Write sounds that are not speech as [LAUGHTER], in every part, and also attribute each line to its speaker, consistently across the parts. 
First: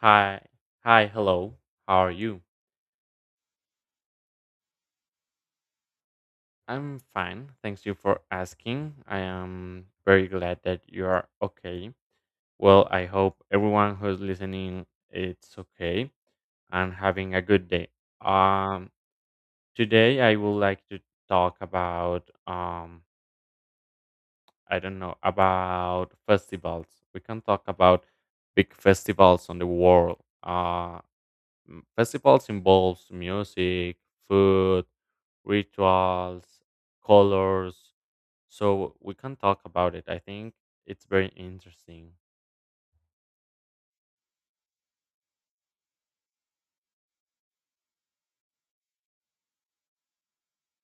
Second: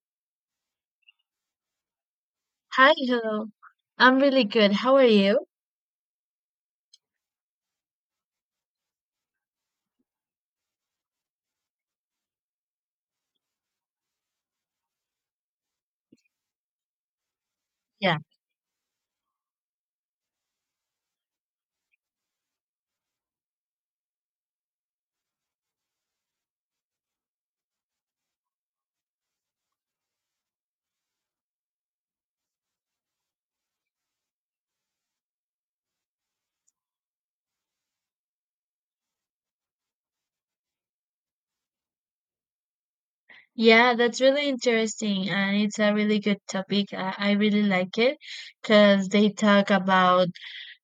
Speaker 1: Hi. Hi, hello. How are you?
Speaker 2: Hi, hello. I'm really good. How are you?
Speaker 1: I'm fine. Thanks you for asking. I am very glad that you are okay. Well, I hope everyone who's listening it's okay and having a good day.
Speaker 2: Yeah.
Speaker 1: Um Today I would like to talk about I don't know, about festivals. We can talk about big festivals on the world. Festivals involves music, food, rituals, colors. So we can talk about it. I think it's very interesting.
Speaker 2: Yeah, that's really interesting and it's a really good topic. I really like it because they talk about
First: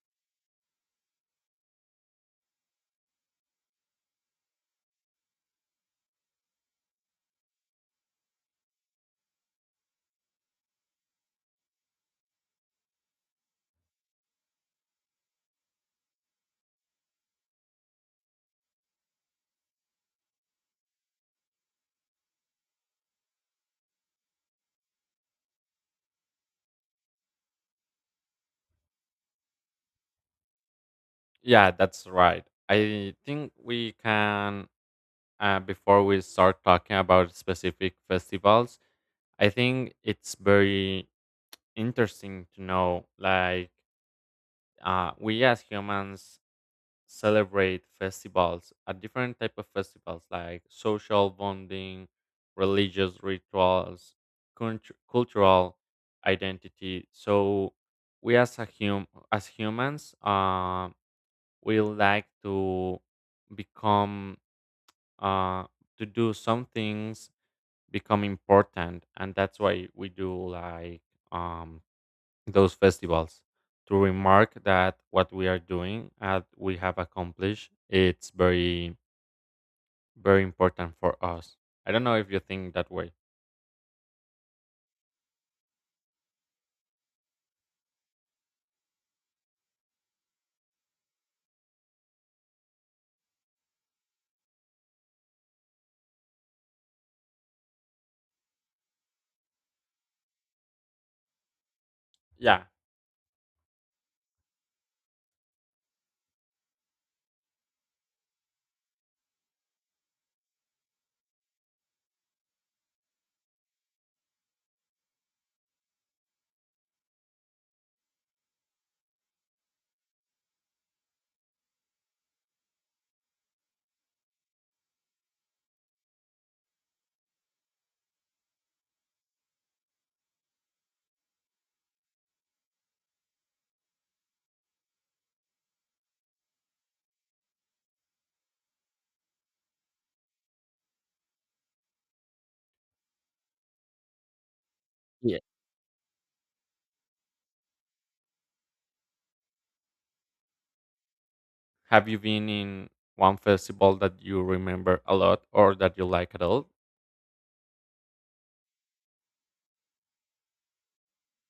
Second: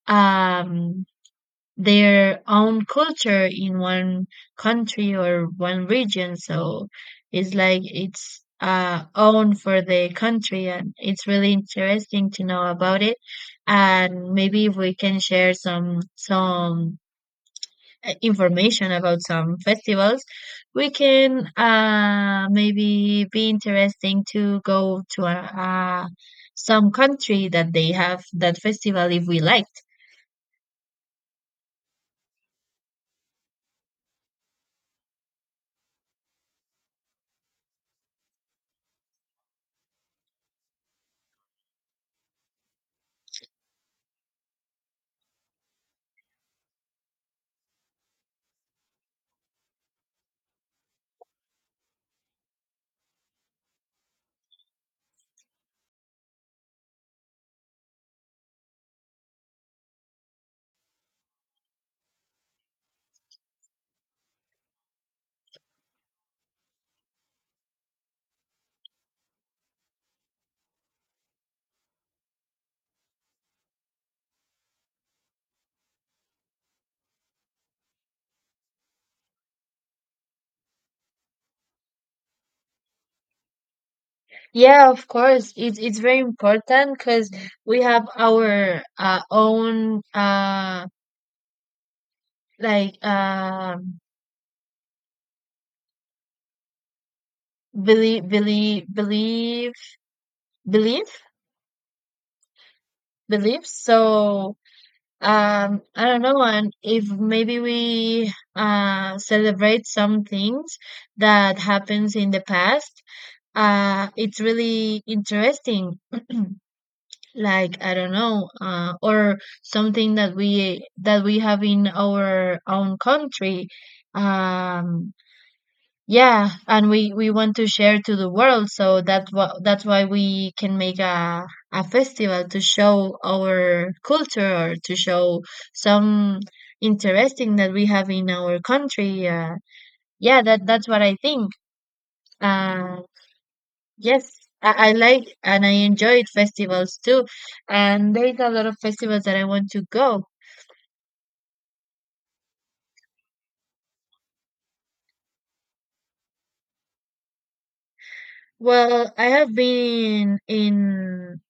Speaker 2: um their own culture in one country or one region. So it's own for the country and it's really interesting to know about it. And maybe if we can share some information about some festivals, we can maybe be interesting to go to a some country that they have that festival if we like.
Speaker 1: Yeah, that's right. I think we can, before we start talking about specific festivals, I think it's very interesting to know, like, we as humans celebrate festivals, a different type of festivals, like social bonding, religious rituals, cultural identity. So we as humans, we like to become uh, to do some things, become important, and that's why we do like um those festivals to remark that what we are doing and we have accomplished it's very very important for us. I don't know if you think that way.
Speaker 2: Yeah, of course, it's very important because we have our own like believe believe believe belief
Speaker 1: Yeah.
Speaker 2: beliefs. So I don't know, and if maybe we celebrate some things that happens in the past, it's really interesting. [CLEARS THROAT] Like I don't know, or something that we have in our own country. Um, yeah, and we want to share to the world, so that's why we can make a festival to show our culture or to show some interesting that we have in our country. Yeah, that's what I think. Uh, yes, I like
Speaker 1: Yeah.
Speaker 2: and I enjoyed festivals too, and there's a lot of festivals that I want to go.
Speaker 1: Have you been in one festival that you remember a lot or that you like at all?
Speaker 2: Well, I have been in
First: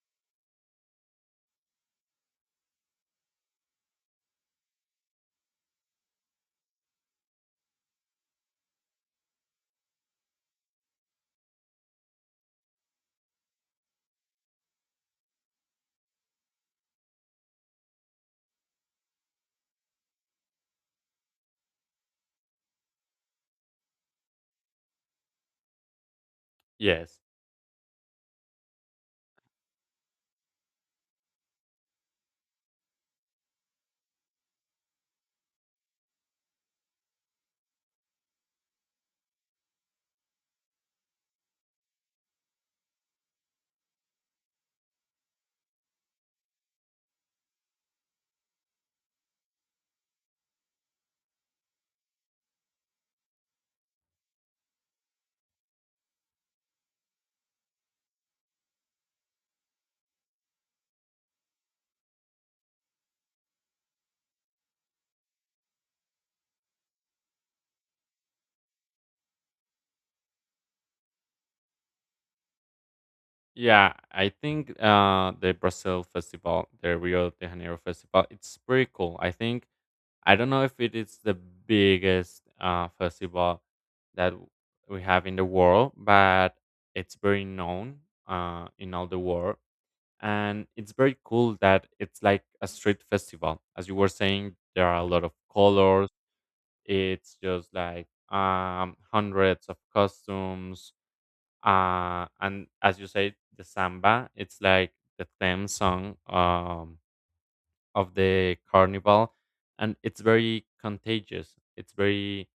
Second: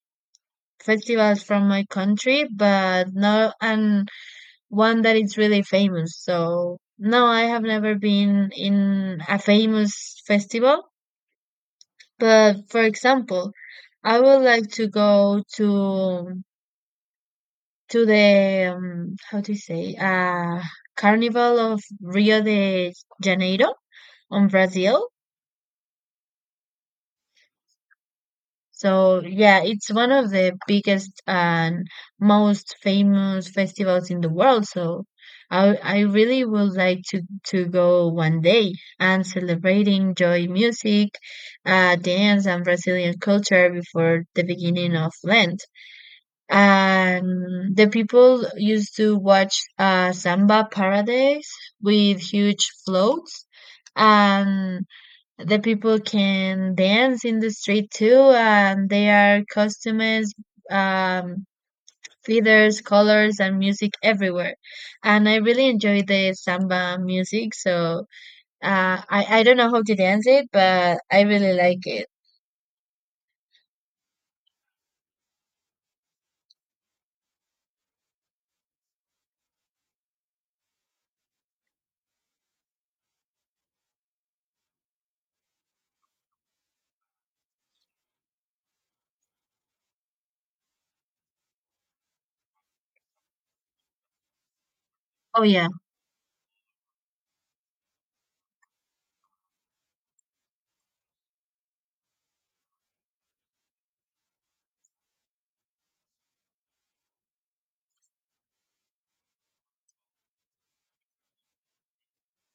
Speaker 2: festivals from my country, but no, and one that is really famous. So no, I have never been in a famous festival. But for example, I would like to go to the how to say Carnival of Rio de Janeiro on Brazil.
Speaker 1: Yes.
Speaker 2: So yeah, it's one of the biggest and most famous festivals in the world. So I really would like to go one day and celebrating joy music, dance and Brazilian culture before the beginning of Lent. And the people used to watch Samba Paradise with huge floats and the people can dance in the street too, and there are costumes, um, feathers, colors, and music everywhere. And I really enjoy the samba music, so I don't know how to dance it, but I really like it.
Speaker 1: Yeah, I think the Brazil festival, the Rio de Janeiro festival, it's pretty cool. I think I don't know if it is the biggest festival that we have in the world, but it's very known in all the world. And it's very cool that it's like a street festival. As you were saying, there are a lot of
Speaker 2: Oh yeah,
Speaker 1: colors. It's just like hundreds of costumes. And as you say, the samba, it's like the theme song. Of the carnival, and it's very contagious, it's very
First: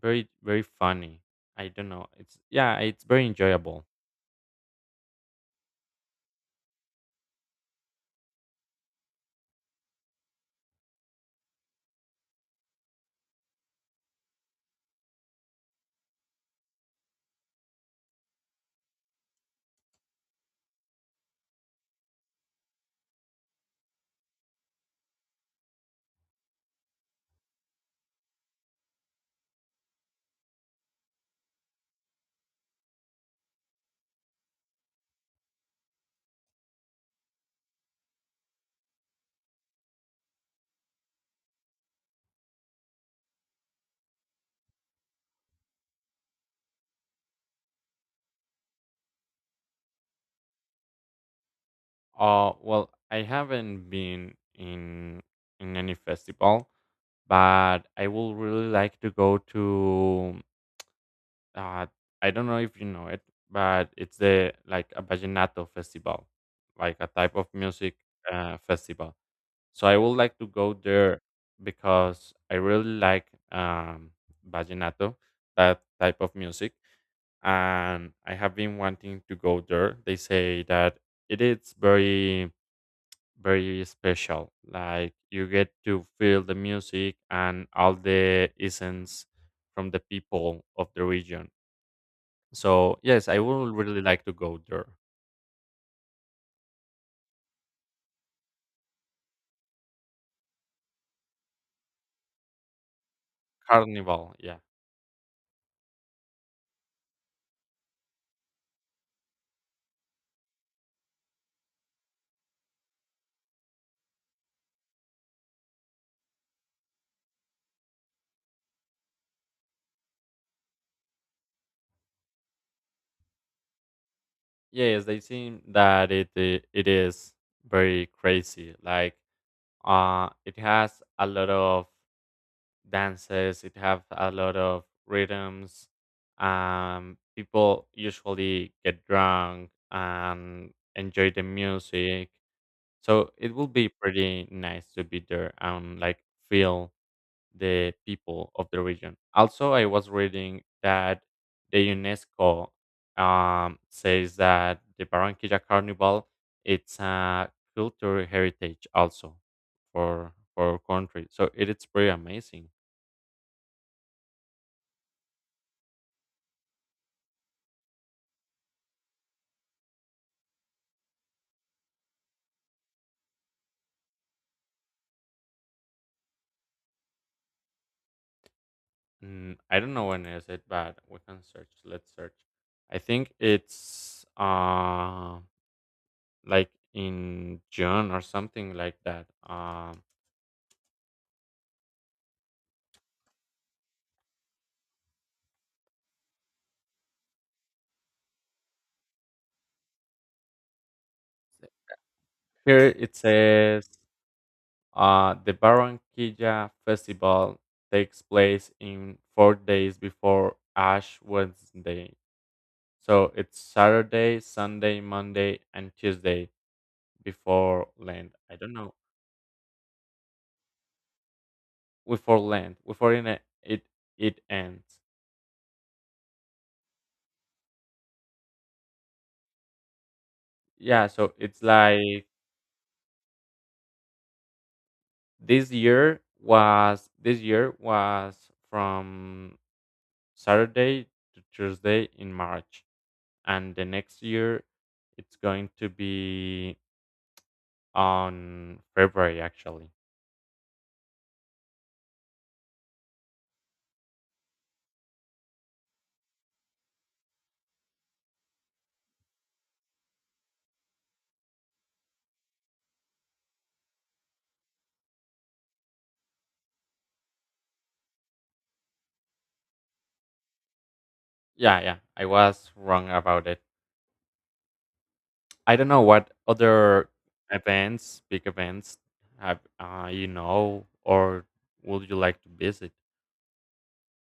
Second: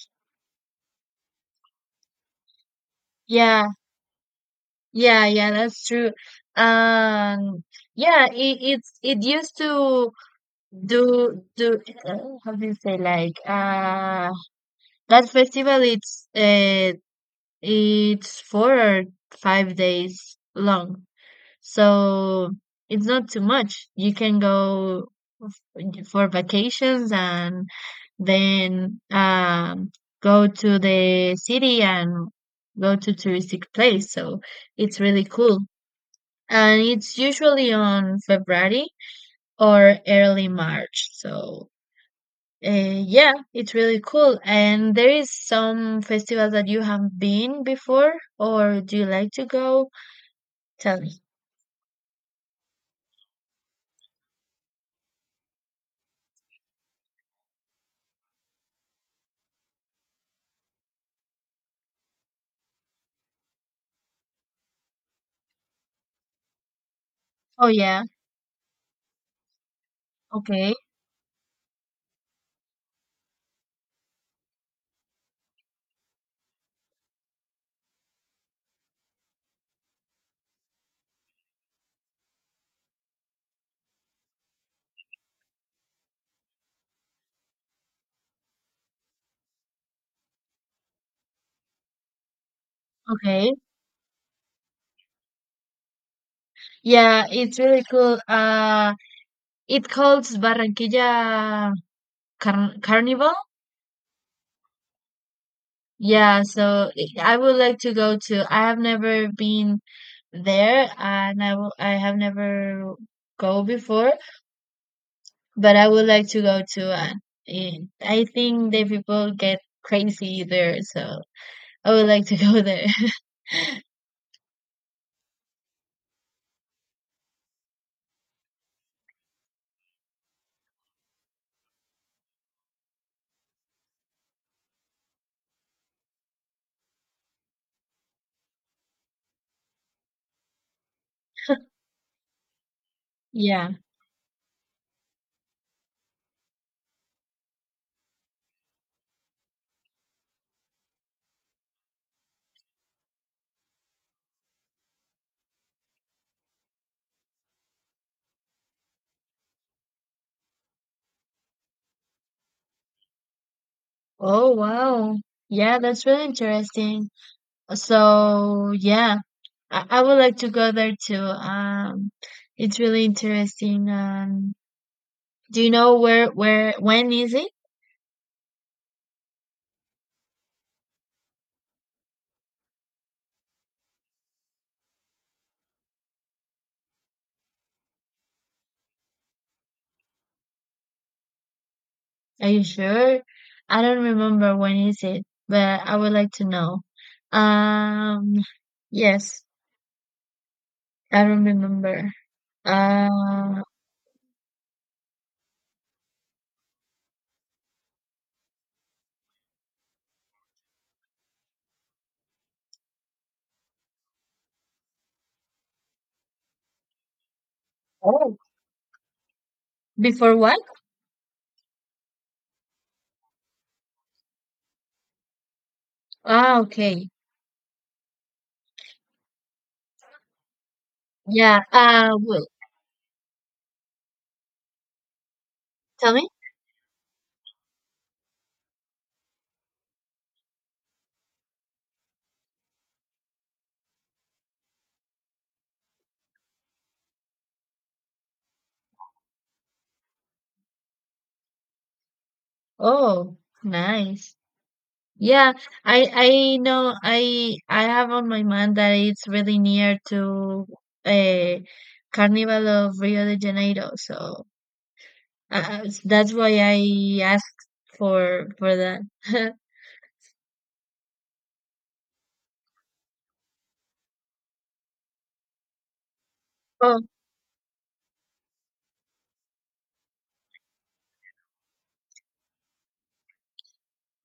Speaker 1: very very funny. I don't know, it's, yeah, it's very
Speaker 2: yeah,
Speaker 1: enjoyable.
Speaker 2: yeah. That's true. Um, yeah, it used to do uh, how do you say, like that festival it's it's 4 or 5 days long. So it's not too much. You can go for vacations and then go to the city and go to touristic place. So it's really cool. And it's usually on February or early March. So yeah, it's really cool. And there is some festival that you have been before, or do you like to go? Tell me.
Speaker 1: Well, I haven't been in any festival, but I will really like to go to uh I don't know if you know it, but it's the like a vallenato festival, like a type of
Speaker 2: Oh
Speaker 1: music
Speaker 2: yeah.
Speaker 1: festival. So I would like to
Speaker 2: Okay.
Speaker 1: go there because I really like, um, vallenato, that type of music, and I have been wanting to go there. They say that it is very very special. Like you get to feel the music and all the essence from the people of the region. So yes, I
Speaker 2: Okay.
Speaker 1: would really like to go there.
Speaker 2: Yeah, it's really cool. It calls Barranquilla Carnival.
Speaker 1: Carnival, yeah.
Speaker 2: Yeah, so I would like to go to. I have never been there, and I will, I have never go before. But I would like to go to an. And I think the people get crazy there, so I would like to go there. [LAUGHS]
Speaker 1: Yeah. Yes, they seem that it is very crazy. Like, it has a lot of dances, it have a lot of rhythms. Um, people usually get drunk and enjoy the music. So it will
Speaker 2: Yeah.
Speaker 1: be pretty nice to be there and like feel the people of the region. Also, I was reading that the UNESCO says that the Barranquilla Carnival it's a cultural heritage also for our country. So it is pretty amazing.
Speaker 2: Oh, wow. Yeah, that's really interesting. So, yeah, I would like to go there too. It's really interesting. Do you know when is it?
Speaker 1: Mm, I don't know when is it, but we can search. Let's search. I think it's like in June or something like that.
Speaker 2: Are you sure? I don't remember when is it, but I would like to know. Um, yes, I don't remember.
Speaker 1: Here it
Speaker 2: Uh,
Speaker 1: says the Barranquilla Festival takes place in 4 days before Ash Wednesday. So it's Saturday, Sunday, Monday, and Tuesday before Lent.
Speaker 2: oh,
Speaker 1: I don't know.
Speaker 2: before what?
Speaker 1: Before Lent, before it ends.
Speaker 2: Ah, okay.
Speaker 1: Yeah, so
Speaker 2: Yeah.
Speaker 1: it's like
Speaker 2: Well,
Speaker 1: this
Speaker 2: tell
Speaker 1: year
Speaker 2: me.
Speaker 1: was this year was from Saturday to Tuesday in March, and the next year it's going to be on February actually.
Speaker 2: Oh, nice. Yeah, I know I have on my mind that it's really near to a Carnival of Rio de Janeiro, so that's why I asked for that. [LAUGHS]
Speaker 1: Yeah, yeah, I was wrong about it. I don't know what
Speaker 2: Oh,
Speaker 1: other events, big events, have you know, or would you like to visit?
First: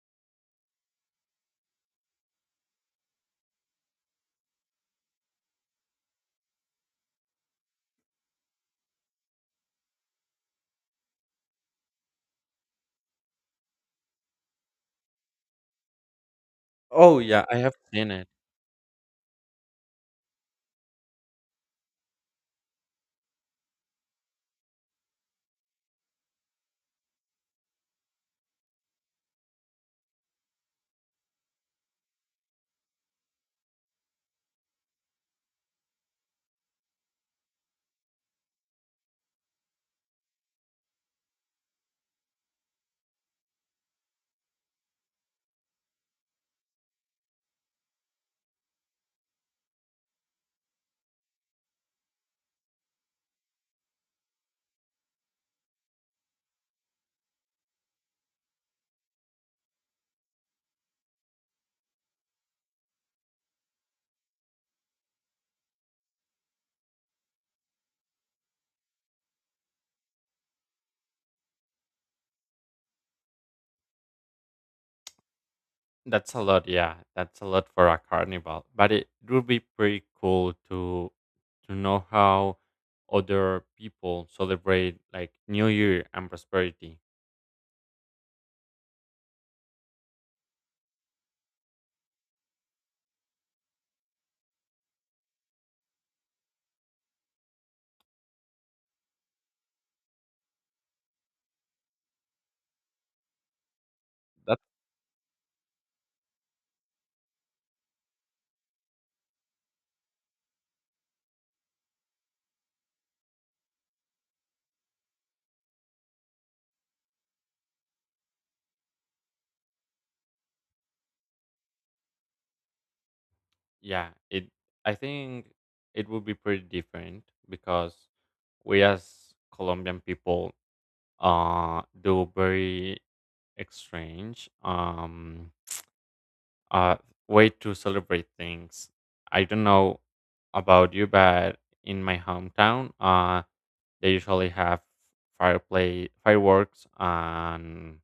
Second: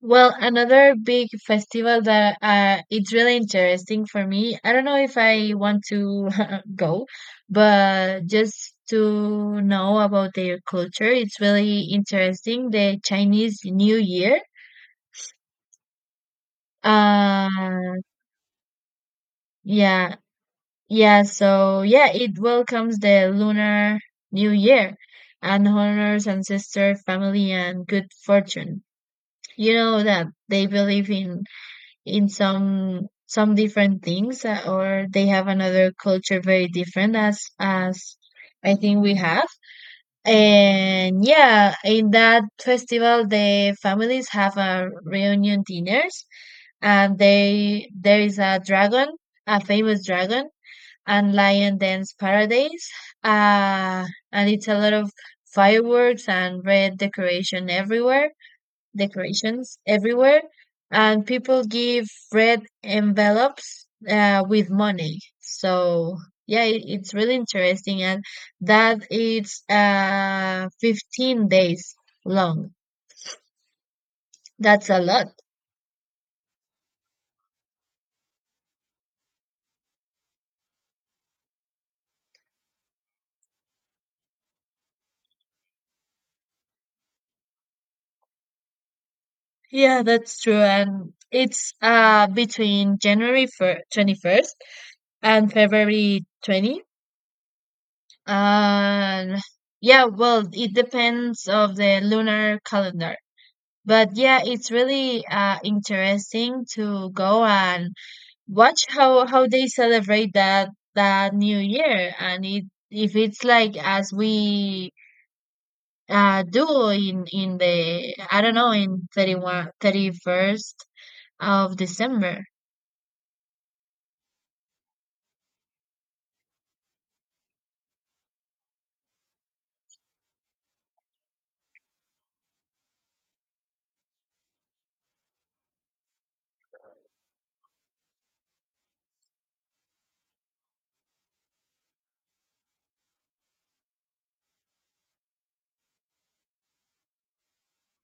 Speaker 2: well, another big festival that it's really interesting for me. I don't know if I want to [LAUGHS] go, but just to know about their culture, it's really interesting. The Chinese New Year.
Speaker 1: Oh yeah, I have
Speaker 2: Uh,
Speaker 1: seen it.
Speaker 2: yeah, yeah. So yeah, it welcomes the Lunar New Year and honors ancestor, family, and good fortune. You know that they believe in some different things or they have another culture very different as I think we have. And yeah, in that festival the families have a reunion dinners and they there is a dragon, a famous dragon and lion dance paradise. Uh and it's a lot of fireworks and red decoration everywhere decorations everywhere, and people give red envelopes with money. So yeah, it's really interesting, and that it's 15 days long. That's a lot.
Speaker 1: That's a lot. Yeah, that's a lot for a carnival. But it would be pretty cool to know how other people celebrate like New Year and prosperity.
Speaker 2: Yeah, that's true, and it's between January fir 21st and February 20. And yeah, well, it depends of the lunar calendar. But yeah,
Speaker 1: That
Speaker 2: it's really interesting to go and watch how they celebrate that New Year, and it if it's like as we do in the I don't know in 31st of December.
Speaker 1: yeah, it. I think it would be pretty different because we as Colombian people do very strange uh, way to celebrate things. I don't know about you, but in my hometown, they usually have fireplace fireworks, and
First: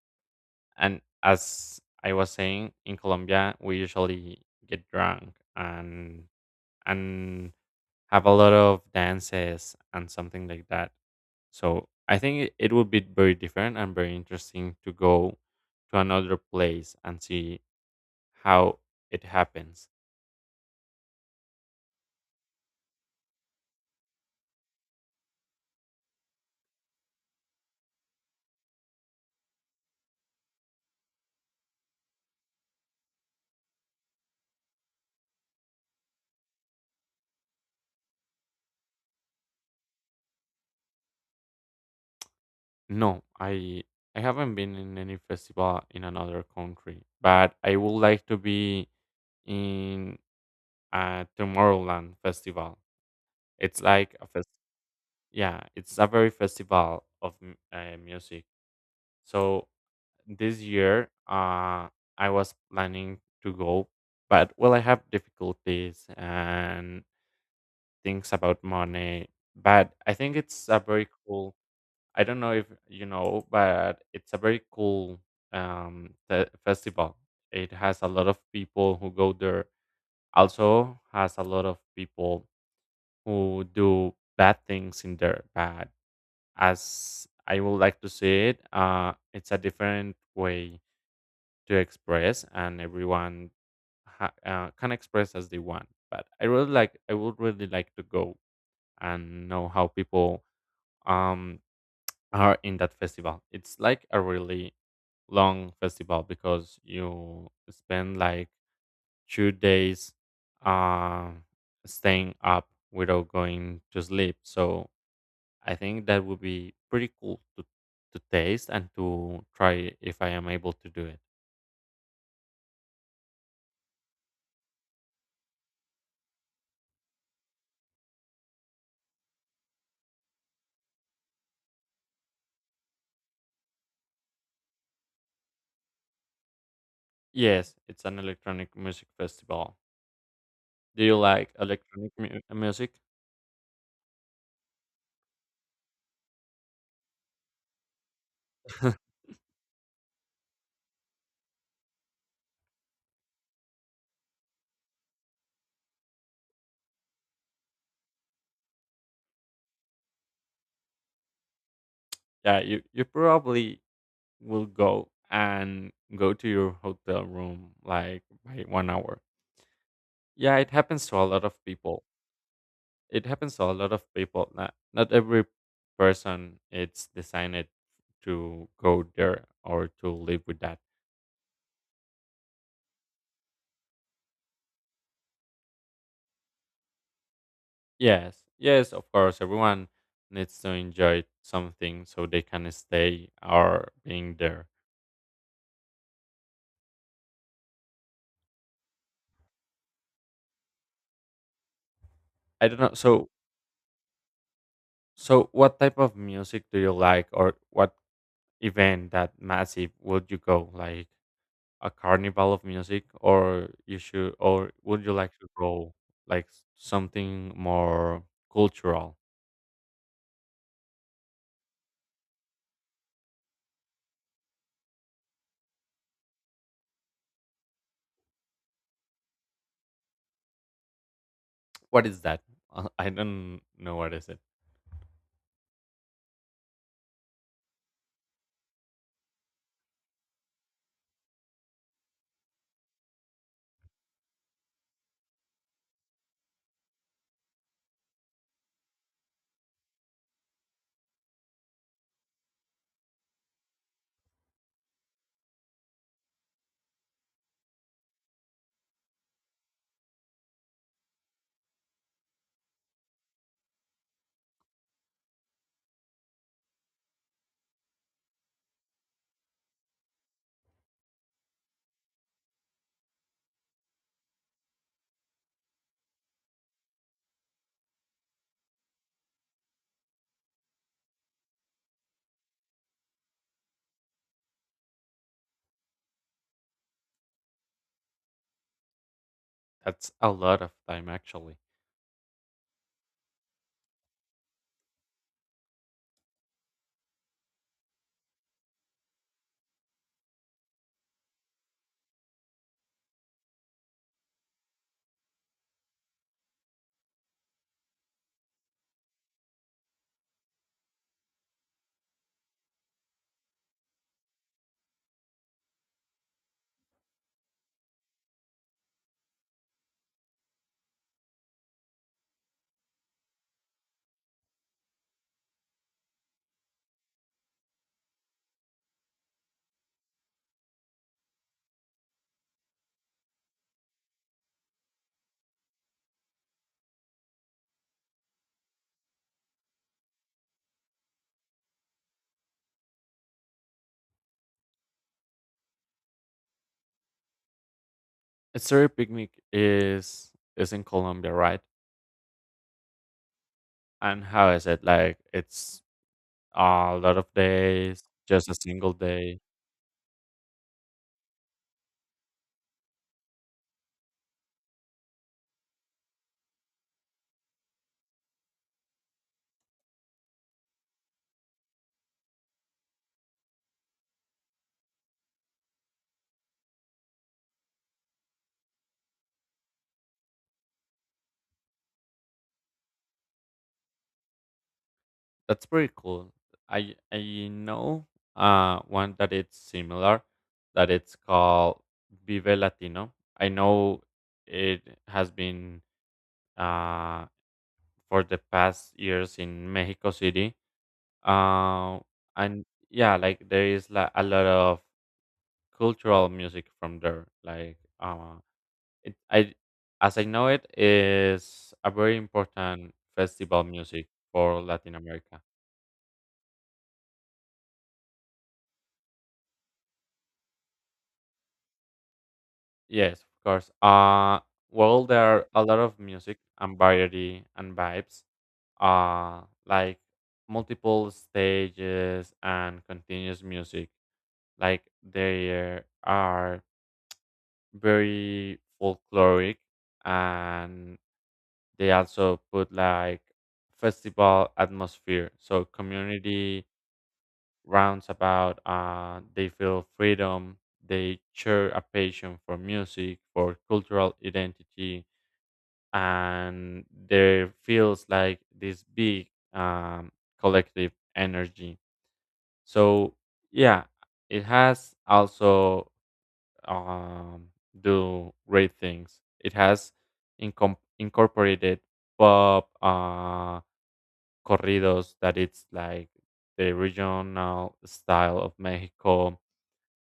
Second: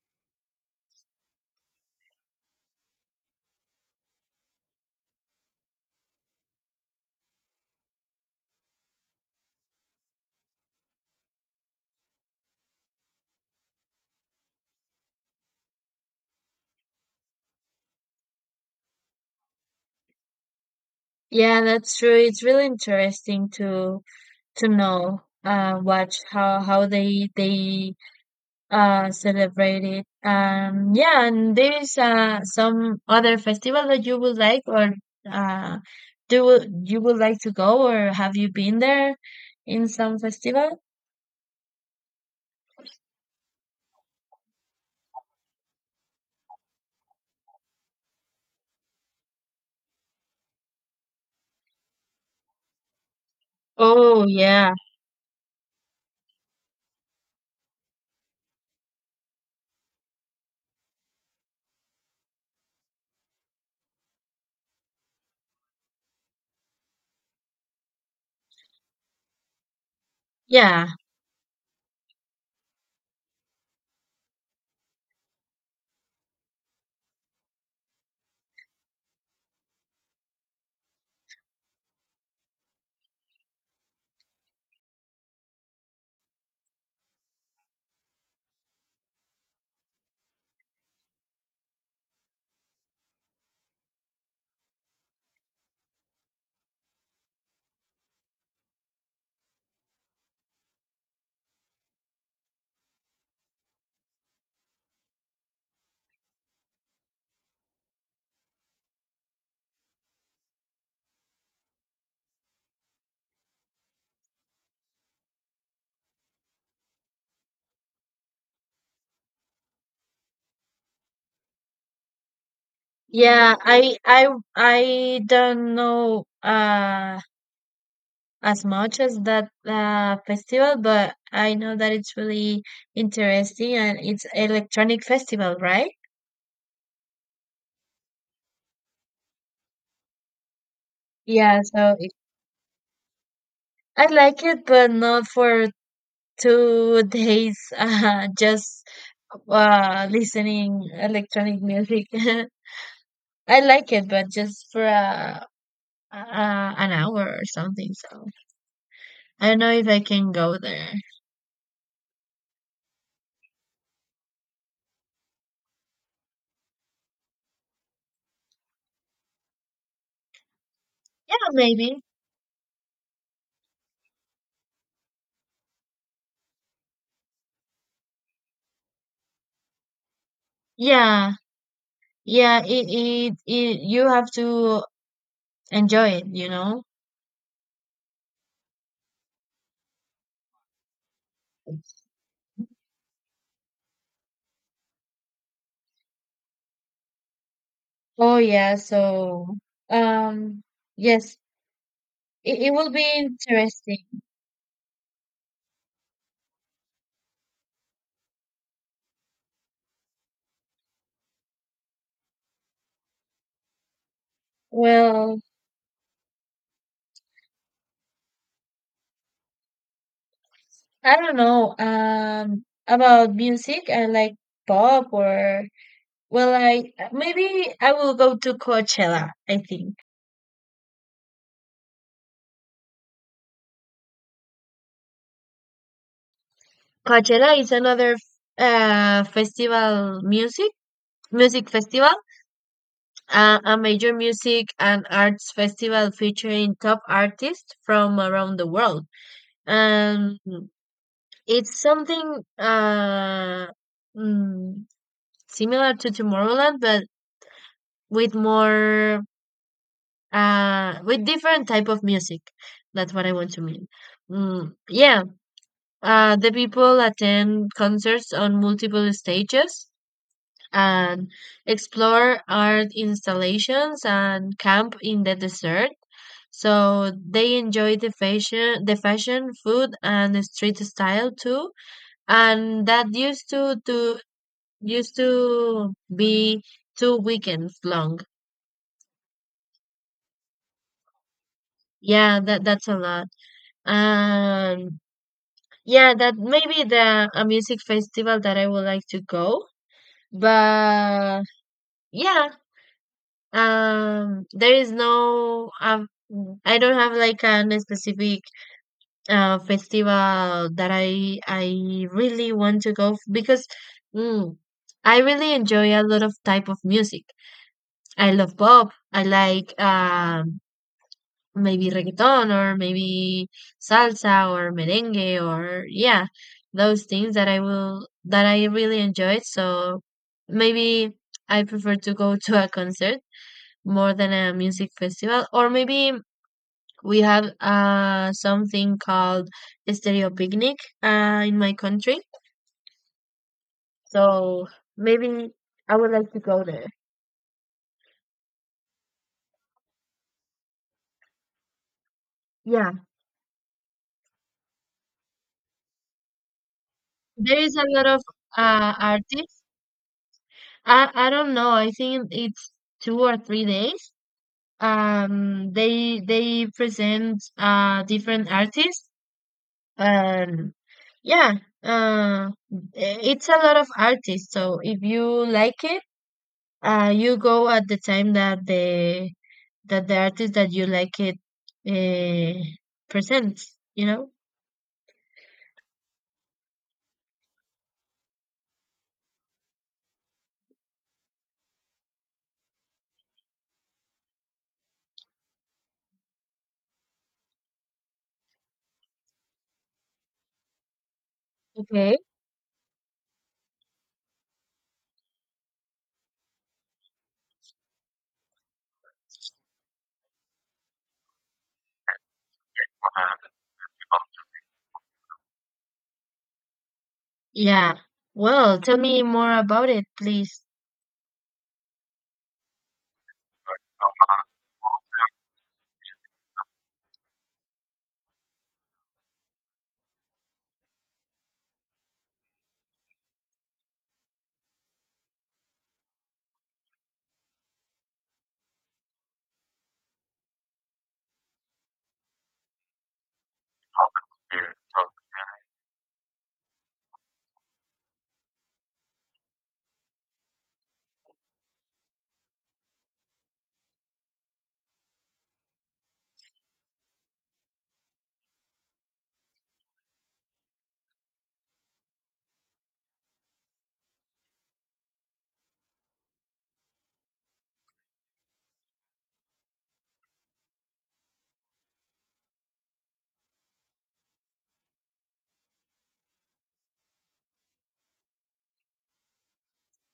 Speaker 1: and as I was saying, in Colombia, we usually get drunk and and have a lot of dances and something like that. So I think it it would be very different and very interesting to go to another place and see how it happens.
Speaker 2: Yeah, that's true. It's really interesting to know, watch how they celebrate it. Um, yeah, and there is some other festival that you would like, or uh do you would like to go, or have you been there in some festival?
Speaker 1: No, I haven't been in any festival in another country, but I would like to be in a Tomorrowland festival. It's like
Speaker 2: Oh
Speaker 1: a fest.
Speaker 2: yeah.
Speaker 1: Yeah, it's a very festival of music. So this year, I was planning to go, but well, I have difficulties and things about money, but I think it's a
Speaker 2: yeah
Speaker 1: very cool. I don't know if you know, but it's a very cool the festival. It has a lot of people who go there. Also has a lot of people who do bad things in there. But as I would like to see it, it's a different way to express, and everyone can express as they want. But I really like. I would really like to go and know how people um, are in that festival. It's like a really long festival because you spend like 2 days uh, staying up without going to sleep. So I think that would be pretty cool to taste and to try if I am able to do it.
Speaker 2: yeah i i I don't know, as much as that festival, but I know that it's really interesting, and it's electronic festival, right?
Speaker 1: Yes, it's an electronic music festival. Do you like
Speaker 2: Yeah, so
Speaker 1: electronic music?
Speaker 2: I like it but not for today's [LAUGHS] just
Speaker 1: [LAUGHS]
Speaker 2: listening electronic music. [LAUGHS] I like it, but just for an hour or something. So I don't know if I can go there.
Speaker 1: yeah, you probably will go and go to your hotel room like by 1 hour. Yeah, it happens to a
Speaker 2: Yeah,
Speaker 1: lot of
Speaker 2: maybe.
Speaker 1: people. It happens to a lot of people. Not not every person it's designed to go there or to live with that.
Speaker 2: Yeah, yeah. It you have to enjoy it, you know.
Speaker 1: Yes, yes, of course. Everyone needs to enjoy something so they can stay or being there.
Speaker 2: Oh yeah. So um, yes,
Speaker 1: I
Speaker 2: it
Speaker 1: don't
Speaker 2: will
Speaker 1: know.
Speaker 2: be
Speaker 1: So
Speaker 2: interesting.
Speaker 1: so what type of music do you like, or what event that massive would you go, like a carnival of music, or you should, or would you like
Speaker 2: Well,
Speaker 1: to go like something more cultural?
Speaker 2: I don't know. About music, I like pop or well, I maybe I will go to Coachella, I think.
Speaker 1: What is that? [LAUGHS] I don't know what is it.
Speaker 2: Coachella is another festival music music festival, a major music and arts festival featuring top artists from around the world. And it's something mm, similar to Tomorrowland, but with more with different type of music. That's what I want to mean. Yeah, the people attend concerts on multiple stages and explore art installations and camp in the desert. So they enjoy the fashion, food, and the street style too. And that used to used to be two weekends long.
Speaker 1: That's a lot of time actually.
Speaker 2: Yeah, that's a lot. Um, yeah, that maybe the a music festival that I would like to go, but yeah, there is no, I don't have like an specific festival that I really want to go because mm, I really enjoy a lot of type of music. I love pop. I like maybe reggaeton or maybe salsa or merengue or yeah, those things that I really enjoy. So maybe I prefer to go [LAUGHS] to a concert more than a music festival, or maybe we have something called stereo picnic in my country. So maybe I would like to go there.
Speaker 1: A Surrey picnic is in Colombia, right?
Speaker 2: Yeah,
Speaker 1: And how is it? Like it's a lot of
Speaker 2: there is a
Speaker 1: days,
Speaker 2: lot of
Speaker 1: just a single day?
Speaker 2: artists. I don't know, I think it's 2 or 3 days. Um, they present different artists. And yeah, uh it's a lot of artists, so if you like it, you go at the time that the artist that you like it, uh, presents, you know.
Speaker 1: That's pretty cool. I know one that it's similar, that it's called Vive Latino. I know it has been uh for the past years in Mexico City. Uh,
Speaker 2: Okay.
Speaker 1: and yeah, like there is like a lot of cultural music from there. Like it I as I know it is a very important festival music for Latin America.
Speaker 2: Yeah, well, tell me more about it, please.
Speaker 1: Yes, of course. Well, there are a lot of music and variety and vibes, like multiple stages and continuous music. Like they are very folkloric, and they also put like festival atmosphere. So community rounds about, they feel freedom. They share a passion for music, for cultural identity, and there feels like this big um, collective energy. So yeah, it has also um, do great things. It has incorporated pop corridos, that it's like the regional style of Mexico.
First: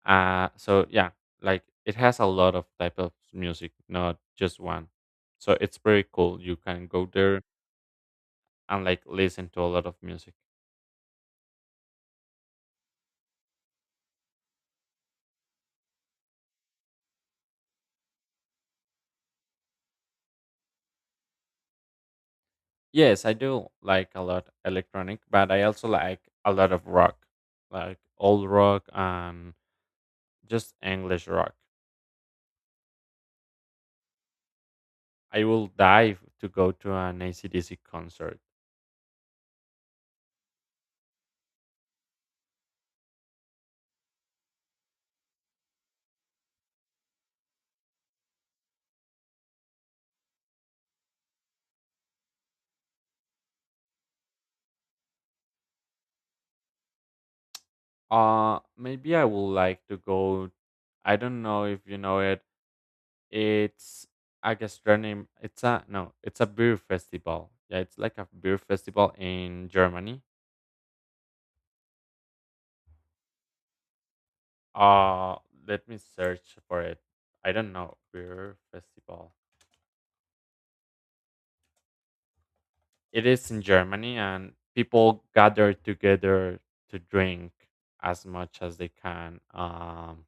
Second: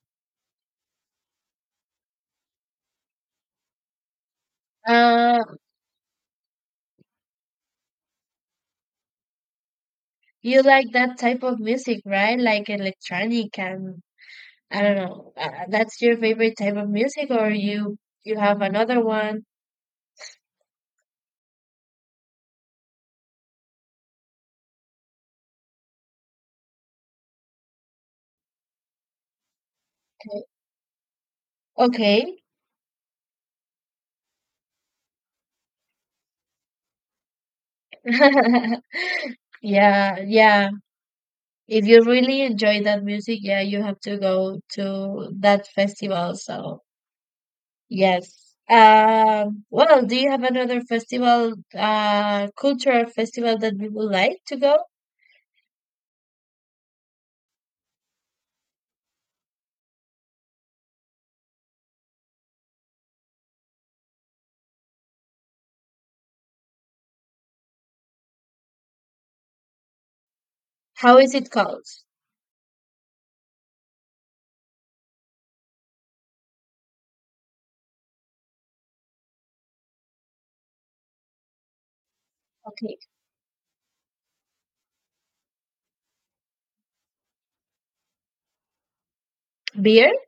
Speaker 1: So yeah, like it has a lot of type of music, not just one.
Speaker 2: uh
Speaker 1: So it's very cool. You can go there and like listen to a lot of music.
Speaker 2: you like that type of music, right? Like electronic and, I don't know, that's your favorite type of music, or you have another one?
Speaker 1: Yes, I do like a lot electronic, but I also like a lot of rock, like old rock, and just English rock.
Speaker 2: Okay.
Speaker 1: I will dive to go to an ACDC concert.
Speaker 2: [LAUGHS] Yeah, yeah. If you really enjoy that music, yeah, you have to go to that festival. So yes. Well, do you have another festival, cultural festival that you would like to go?
Speaker 1: Maybe I would like to go I don't know if you know it. It's a gastronomy it's a no, it's a beer festival. Yeah, it's like a beer festival in Germany.
Speaker 2: How is it called?
Speaker 1: Uh, Let me search for it. I don't know. Beer festival.
Speaker 2: Okay.
Speaker 1: It is in Germany, and people gather together to drink as much as they can.
Speaker 2: Beer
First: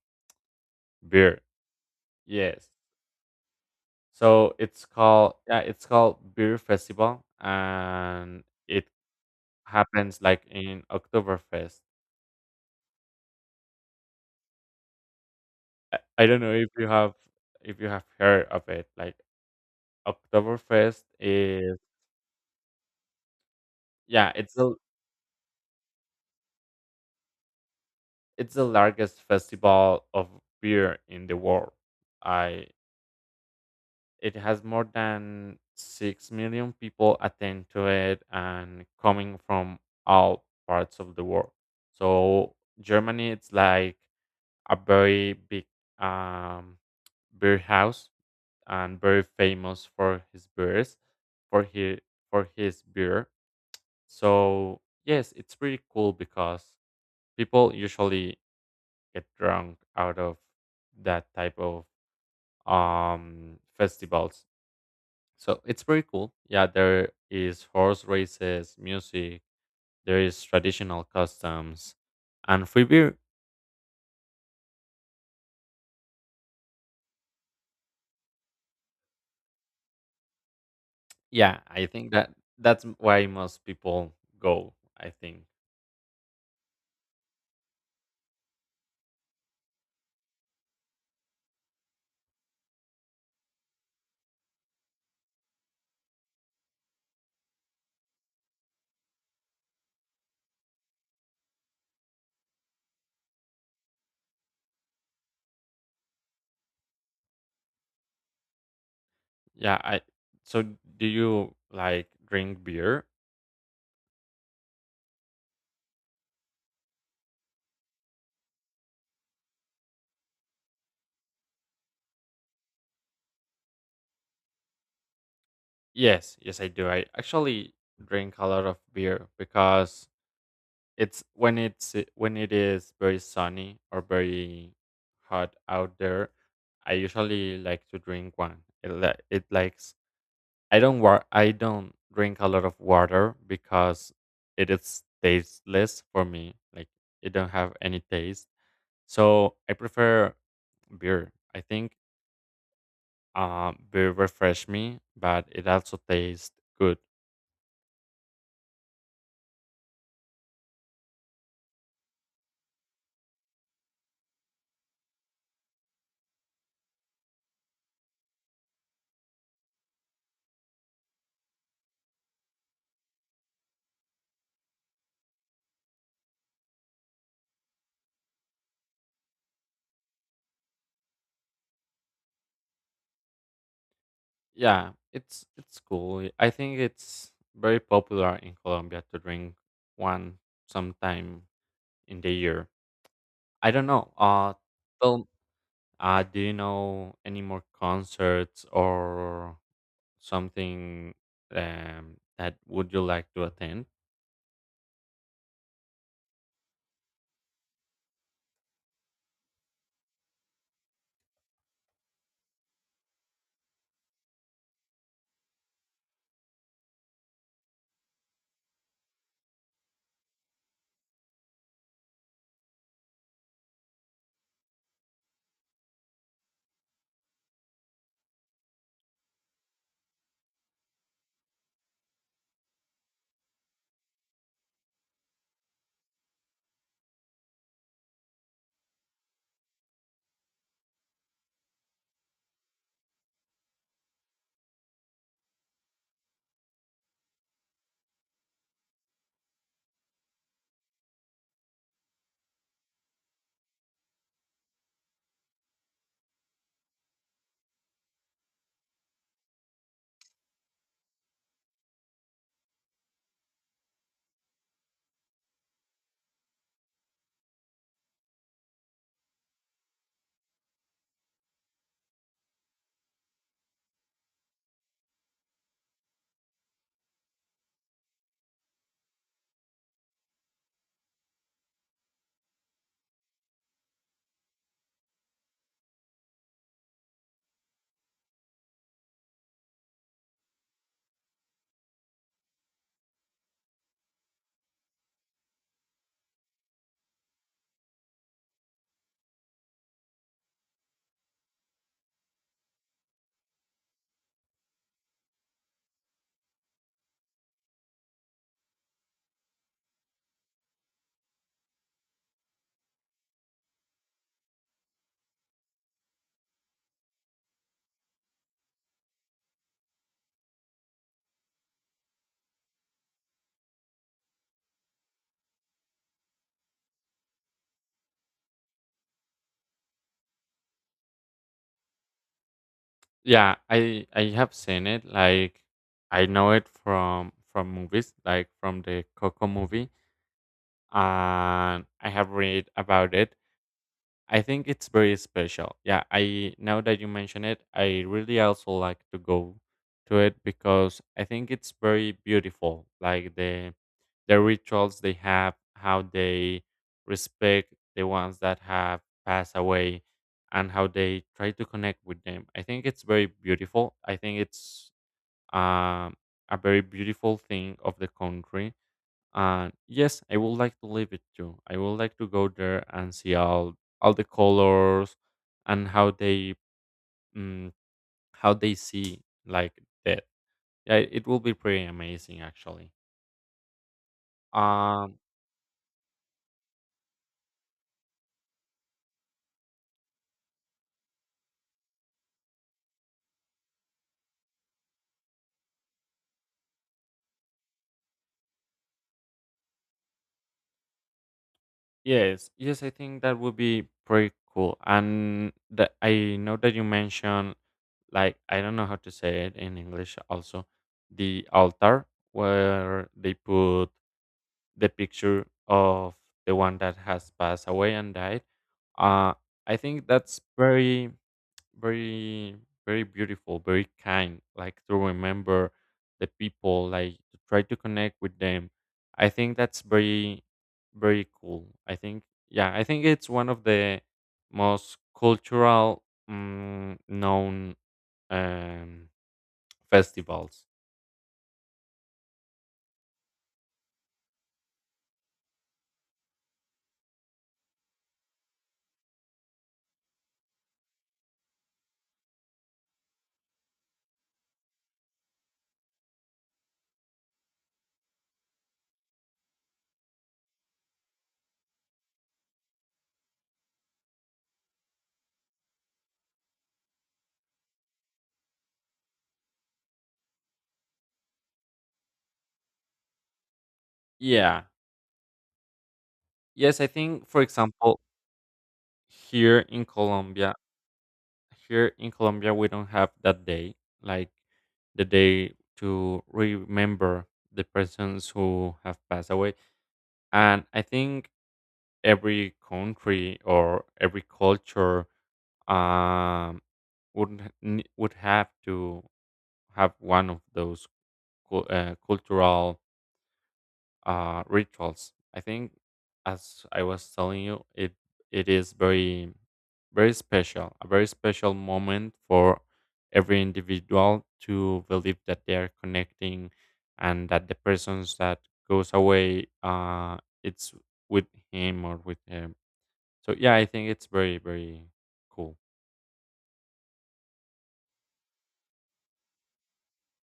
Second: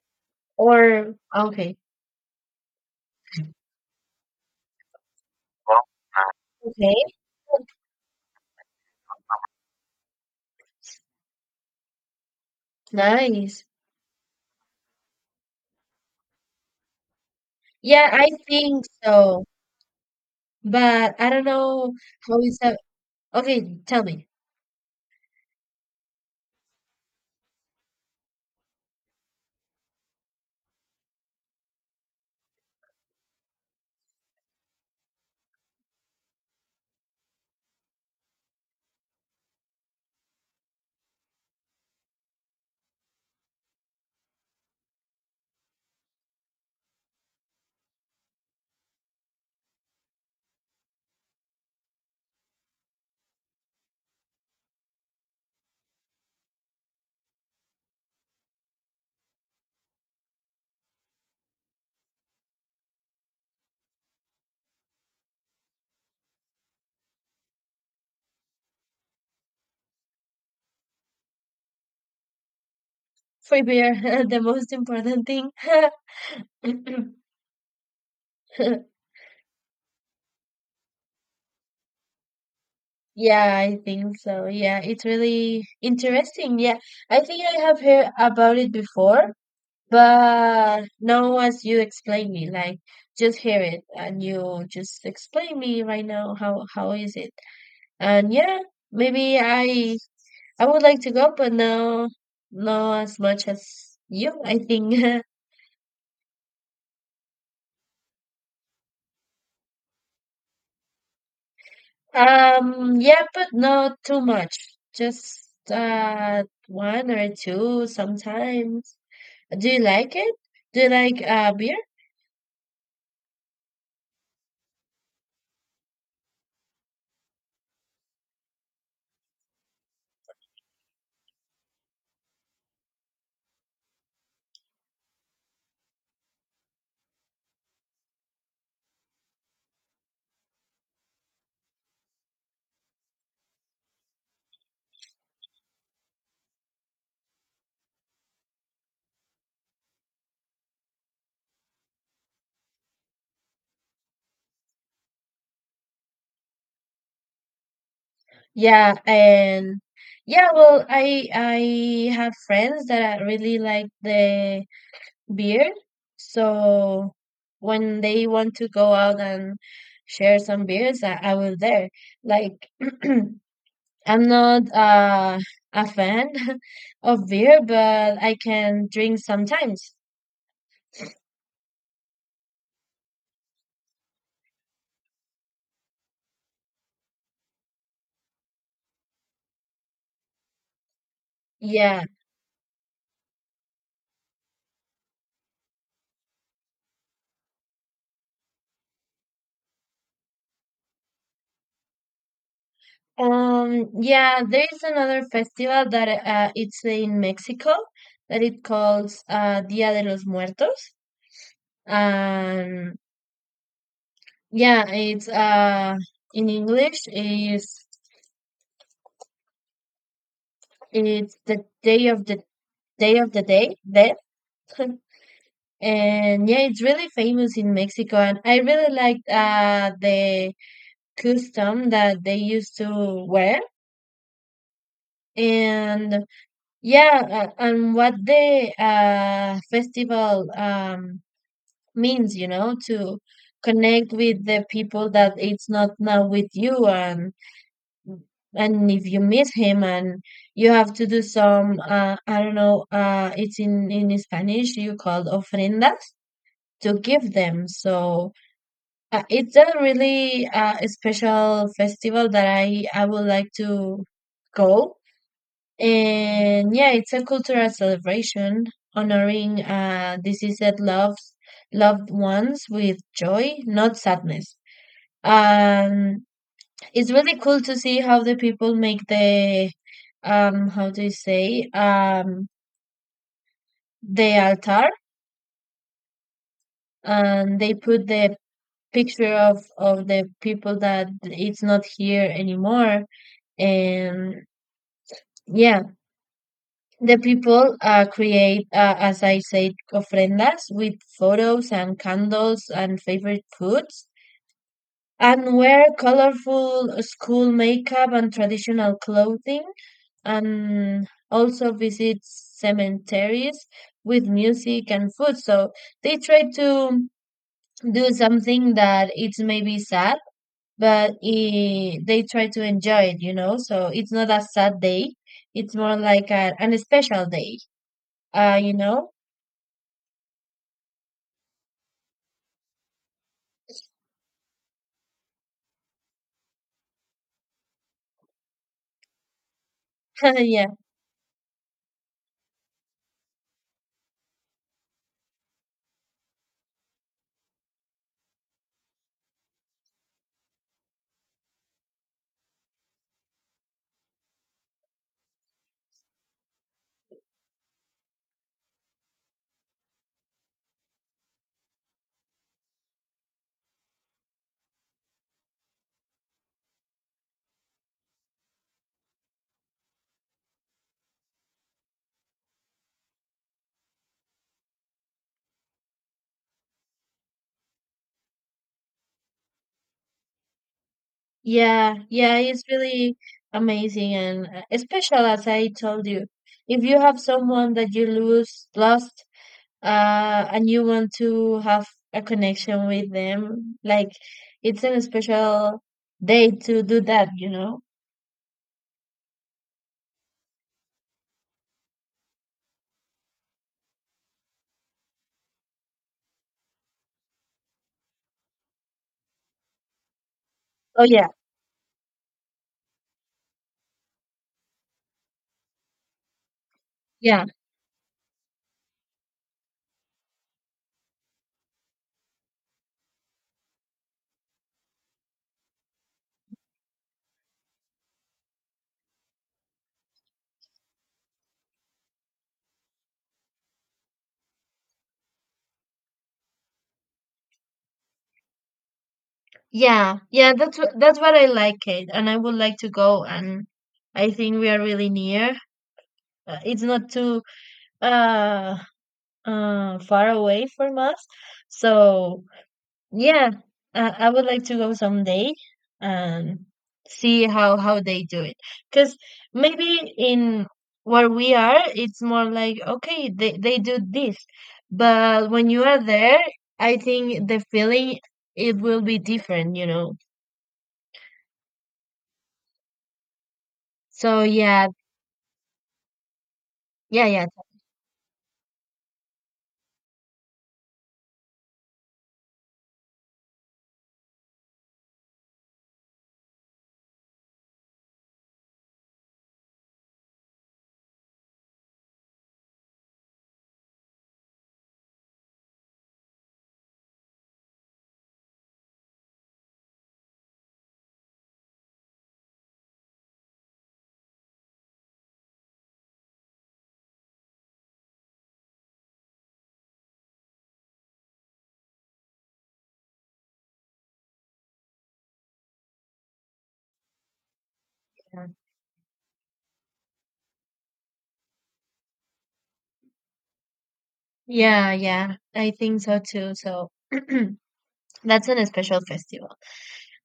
Speaker 2: or
Speaker 1: Beer.
Speaker 2: okay.
Speaker 1: Yes. So it's called yeah, it's called beer
Speaker 2: Okay.
Speaker 1: festival, and it happens like in Oktoberfest.
Speaker 2: Nice.
Speaker 1: I don't know if you have
Speaker 2: Yeah, I
Speaker 1: heard of
Speaker 2: think
Speaker 1: it. Like
Speaker 2: so.
Speaker 1: Oktoberfest
Speaker 2: But I don't
Speaker 1: is
Speaker 2: know how is that. Okay, tell me.
Speaker 1: yeah, it's a It's the largest festival of beer in the world. I it has more than 6 million people attend to it and coming from all parts of the world. So Germany it's like a very big um beer house and very famous for his beers for his for his beer. So yes, it's pretty cool because people usually get drunk out of that type of festivals. So it's pretty cool. Yeah, there is horse races, music, there is traditional customs, and free beer.
Speaker 2: Free beer, [LAUGHS] the most important thing. [LAUGHS]
Speaker 1: Yeah, I think that that's why
Speaker 2: Yeah,
Speaker 1: most
Speaker 2: I
Speaker 1: people
Speaker 2: think so.
Speaker 1: go,
Speaker 2: Yeah, it's
Speaker 1: I think.
Speaker 2: really interesting. Yeah, I think I have heard about it before. But now, as you explain me, like just hear it, and you just explain me right now how is it, and yeah, maybe I would like to go, but no, not as much as you, I think. [LAUGHS]
Speaker 1: Yeah, I so do you like drink beer?
Speaker 2: Yeah, but not too much. Just one or two sometimes. Do you like it? Do you like beer?
Speaker 1: Yes, yes I do. I actually drink a lot of beer because It's when it's eh, when it is very sunny or very hot out there. I usually like to drink one. It, it likes I don't I don't drink a lot of water because it is tasteless for me. Like it don't have any taste. So I prefer beer. I think beer refresh me, but it also tastes good.
Speaker 2: Yeah, and yeah, well, I have friends that really like the beer. So when they want to go out and share some beers, I was there. Like [CLEARS THROAT] I'm not a fan [LAUGHS] of beer, but I can drink sometimes.
Speaker 1: Yeah, it's cool. I think it's very popular in Colombia to drink one sometime
Speaker 2: Yeah.
Speaker 1: in the year. I don't know. Tell, do you know any more concerts or something that would you like to attend?
Speaker 2: Yeah, there is another festival that it's in Mexico that it calls Dia de los Muertos. Um, yeah, it's in English is it's the day of the day of the day death, [LAUGHS] and yeah, it's really famous in Mexico, and I really liked the custom that they used to wear, and yeah, and what the festival means, to connect with the people that it's not now with you, and if you meet him, and you have to do some, I don't know, it's in Spanish, you call ofrendas to give them. So, it's a really, special festival that I would like to go. And yeah, it's a cultural celebration honoring, deceased loved ones with joy, not sadness. um it's really cool to see how the people make the, how do you say, the altar, and they put the picture of the people that it's not here anymore. And yeah, the people create, as I said, ofrendas with photos and candles and favorite foods, and wear colorful school makeup and traditional clothing, and also visit cemeteries with music and food. So they try to do something that it's maybe sad, but I they try to enjoy it, you know? So it's not a sad day. It's more like, a, an special day, you know?
Speaker 1: Yeah, I have seen it. Like I know it from movies, like from the Coco movie,
Speaker 2: [LAUGHS] Yeah.
Speaker 1: and I have read about it. I think it's very special. Yeah, I now that you mention it, I really also like to go to it because I think it's very beautiful. Like the rituals they have, how they respect the ones that have passed away and how they try to connect with them. I think it's very beautiful. I think it's um, a very beautiful thing of the country and yes, I would like to live it too. I would like to go there and see all the colors and how they mm, how they see like that. Yeah, it will be pretty
Speaker 2: Yeah, yeah,
Speaker 1: amazing
Speaker 2: it's
Speaker 1: actually.
Speaker 2: really amazing and, special,
Speaker 1: Um,
Speaker 2: as I told you. If you have someone that you lost, and you want to have a connection with them. Like, it's a special day to do that, you know?
Speaker 1: yes, yes, I think that would be pretty cool. And the, I know that you mentioned like I don't know how to say it in English also
Speaker 2: Oh yeah.
Speaker 1: the altar where they put the picture of the one that has
Speaker 2: Yeah,
Speaker 1: passed away and died. Uh, I think that's very, very, very beautiful, very kind. Like to remember the people, like to try to connect with them. I think that's very, very cool. I think, yeah, I think it's one of the most cultural known um,
Speaker 2: yeah, yeah.
Speaker 1: festivals.
Speaker 2: That's what I like, Kate, and I would like to go. And I think we are really near. It's not too uh far away from us, so. Yeah, I would like to go someday and see how they do it. Because maybe in where we are, it's more like, okay, they do this, but when you are there, I think the feeling it will be different, you know. So
Speaker 1: Yeah.
Speaker 2: yeah.
Speaker 1: Yes, I
Speaker 2: Yeah,
Speaker 1: think, for
Speaker 2: yeah,
Speaker 1: example, here in Colombia, here in Colombia, we don't have that day, like the day to remember the persons who have passed away. And I think every country or every culture um, would have to have one of those cultural rituals. I think, as I was telling you, it is very very special, a very special moment for every individual to believe that they are connecting, and that the persons that goes away, it's with him or with him. So yeah, I think it's very very
Speaker 2: yeah, yeah,
Speaker 1: cool.
Speaker 2: I think so too. So [CLEARS THROAT] that's an special festival.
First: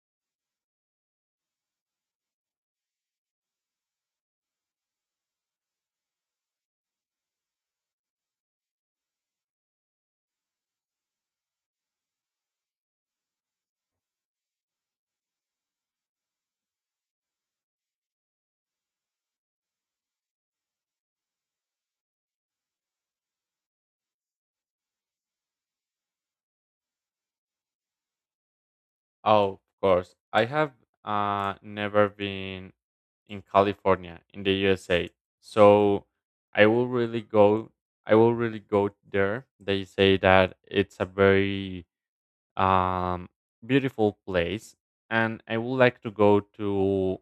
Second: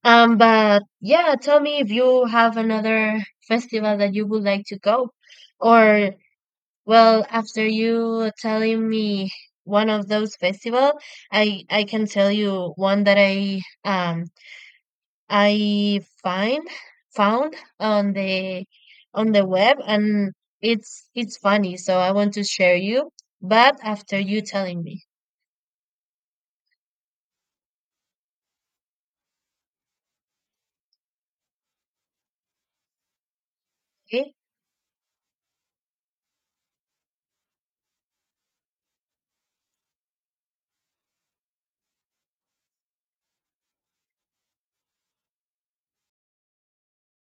Speaker 2: But yeah, tell me if you have another festival that you would like to go, or, well, after you telling me one of those festival, I can tell you one that I find found on the web, and it's funny, so I want to share you, but after you telling me,
Speaker 1: Oh, of course. I have never been in California,
Speaker 2: okay?
Speaker 1: in the USA. So I will really go. I will really go there. They say that it's a very um, beautiful place, and I would like to go to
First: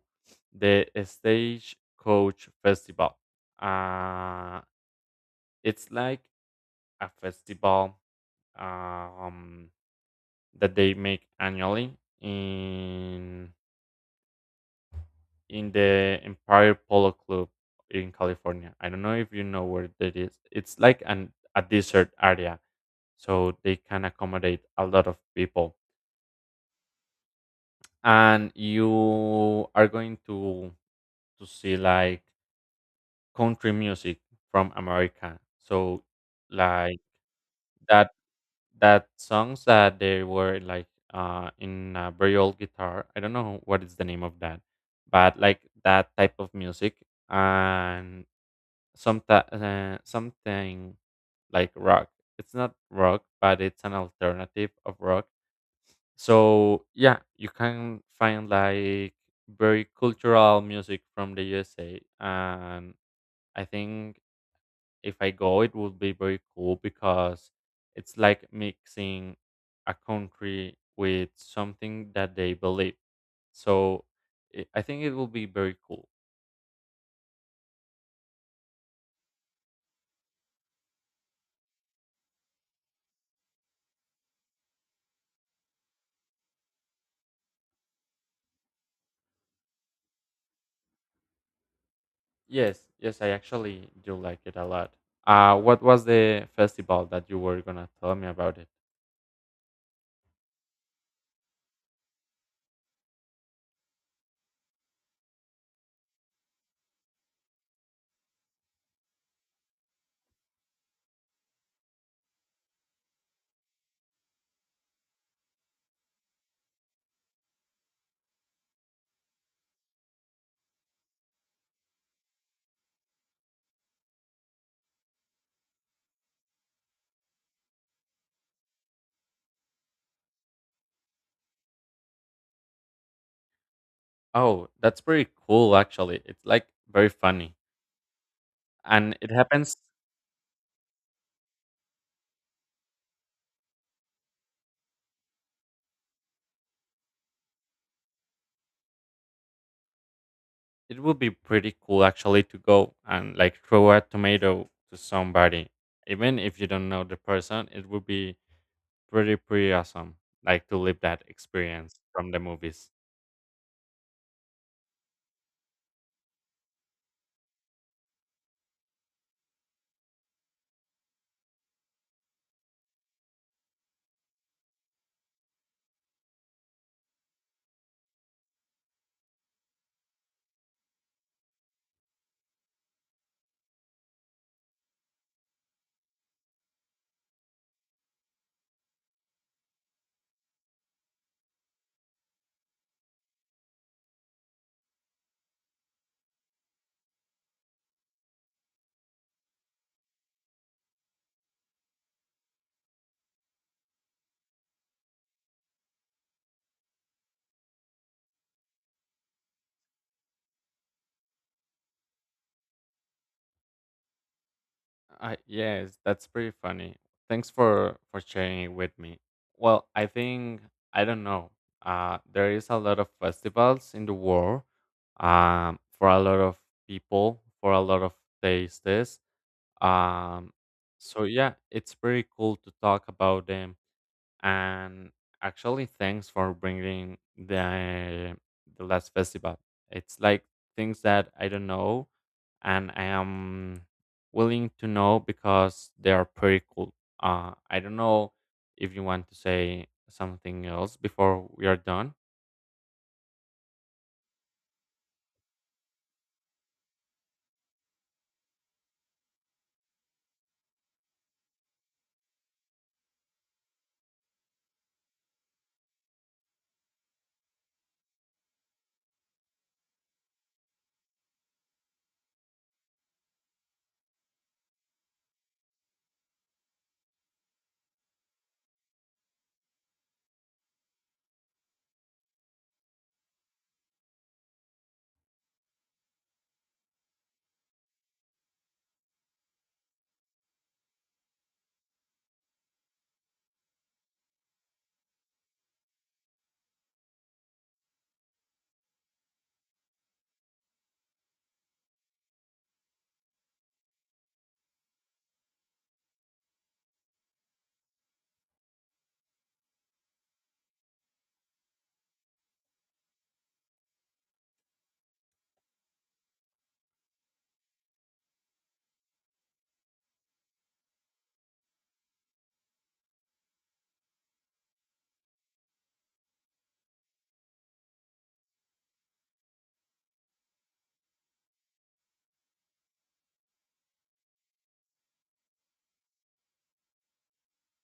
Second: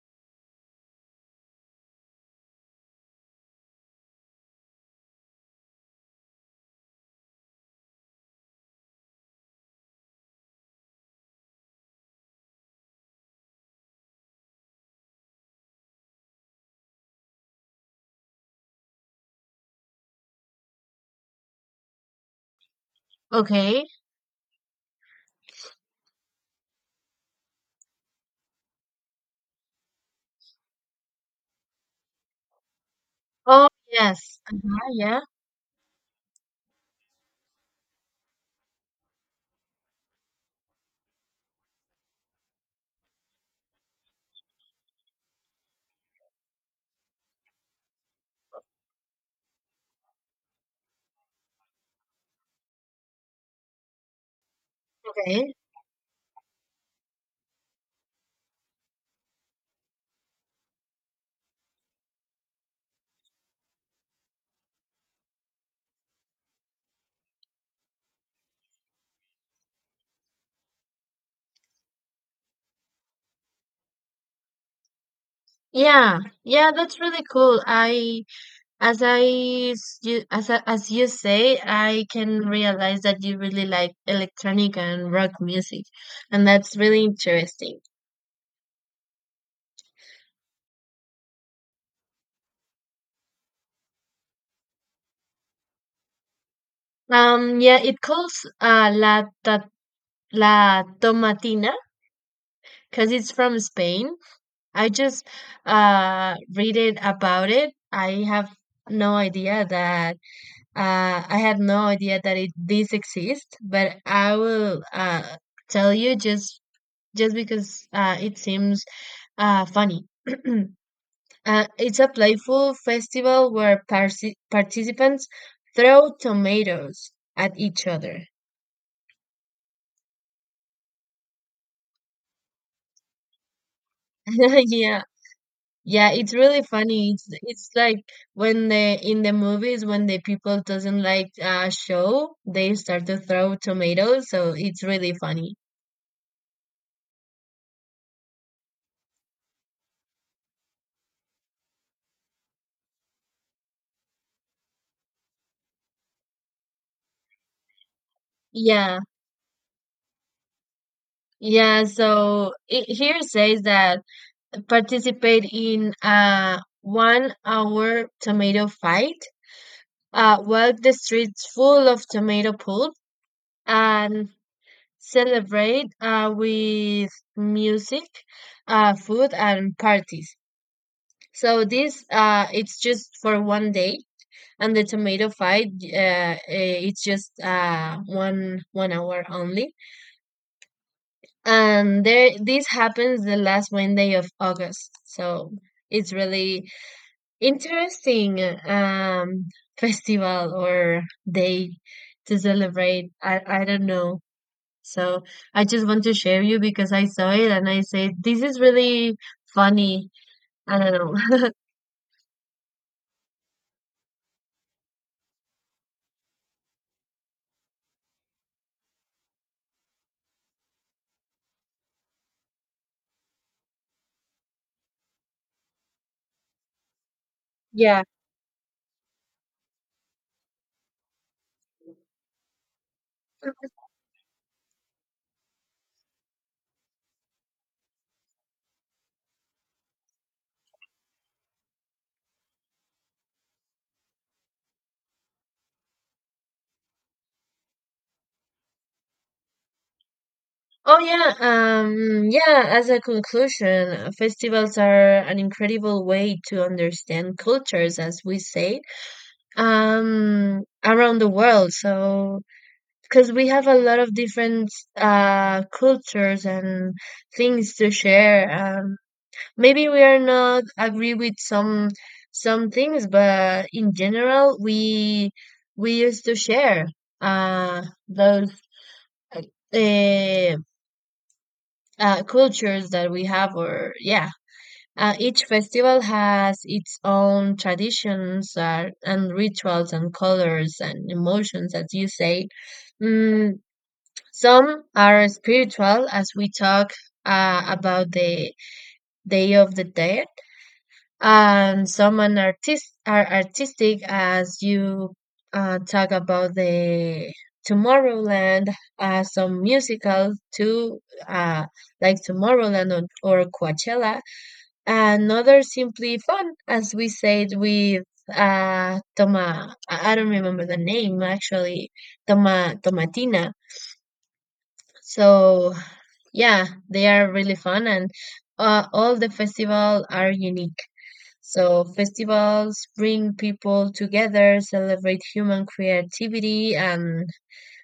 Speaker 1: the Stagecoach Festival. Uh, it's like a festival um, that they make annually in the Empire Polo Club in California. I don't know if you know where that is. It's like an a desert area, so they
Speaker 2: Okay.
Speaker 1: can accommodate a lot of people. And you are going to see like
Speaker 2: Oh
Speaker 1: country music
Speaker 2: yes.
Speaker 1: from
Speaker 2: Uh-huh, yeah.
Speaker 1: America. So like that that songs that they were like in a very old guitar. I don't know what is the name of that, but like that type of music and someti something like rock. It's not rock, but it's an alternative of rock.
Speaker 2: Okay.
Speaker 1: So yeah, you can find like very cultural music from the USA, and I think if I go, it would be very cool because it's like mixing a country with something that they believe. So it, I think it will be very cool.
Speaker 2: Yeah, yeah, that's really cool. I, as I, s- you, as I- As you say, I can realize that you really like electronic and rock music, and that's really interesting.
Speaker 1: Yes, yes, I actually do like it a lot. What was the festival that you were
Speaker 2: Yeah,
Speaker 1: gonna
Speaker 2: it
Speaker 1: tell me
Speaker 2: calls
Speaker 1: about it?
Speaker 2: uh La Ta- La Tomatina because it's from Spain. I just read it about it. No idea that I had no idea that it this exists, but I will tell you, just because, it seems, funny. [CLEARS THROAT] It's a playful festival where parsi participants throw tomatoes at each other. [LAUGHS]
Speaker 1: Oh,
Speaker 2: Yeah.
Speaker 1: that's pretty cool
Speaker 2: Yeah,
Speaker 1: actually.
Speaker 2: it's
Speaker 1: It's
Speaker 2: really
Speaker 1: like
Speaker 2: funny.
Speaker 1: very
Speaker 2: It's
Speaker 1: funny.
Speaker 2: it's like when the
Speaker 1: And
Speaker 2: in
Speaker 1: it
Speaker 2: the
Speaker 1: happens
Speaker 2: movies, when the people doesn't like a show, they start to throw tomatoes, so it's really funny.
Speaker 1: it would be pretty cool actually to go and like throw a tomato to somebody. Even if you don't know the person, it would be
Speaker 2: Yeah,
Speaker 1: pretty pretty awesome like to live that
Speaker 2: yeah.
Speaker 1: experience from the
Speaker 2: So it,
Speaker 1: movies.
Speaker 2: here says that participate in a 1 hour tomato fight, walk the streets full of tomato pulp, and celebrate, with music, food, and parties. So this, it's just for one day, and the tomato fight, it's just, one hour only, and there this happens the last Wednesday of August. So it's really interesting, um festival or day to celebrate. I don't know. So I just want to share you because I saw it and I said this is really funny. I don't know.
Speaker 1: Yes, that's pretty funny. Thanks for sharing it with me. Well, I think I don't know. There is a lot of festivals in the world. For a lot of people, for
Speaker 2: [LAUGHS]
Speaker 1: a
Speaker 2: Yeah.
Speaker 1: lot of tastes. Um, so yeah, it's pretty cool to talk about them and actually thanks for bringing the last festival it's like things that I don't know and I am willing to know because they are pretty cool. Uh, I don't know if you want to say something else
Speaker 2: Oh yeah,
Speaker 1: before we are done.
Speaker 2: yeah, as a conclusion, festivals are an incredible way to understand cultures, as we say, around the world. So, because we have a lot of different, cultures and things to share. Um, maybe we are not agree with some things, but in general, we used to share, those, uh, cultures that we have, or yeah. Each festival has its own traditions, and rituals and colors and emotions, as you say. Mm. Some are spiritual, as we talk, about the Day of the Dead, and some are, are artistic, as you, talk about the Tomorrowland, some musical too, uh, like Tomorrowland or Coachella, and others simply fun, as we said with Toma. I don't remember the name actually. Tomatina. So yeah, they are really fun, and all the festival are unique. So festivals bring people together, celebrate human creativity, and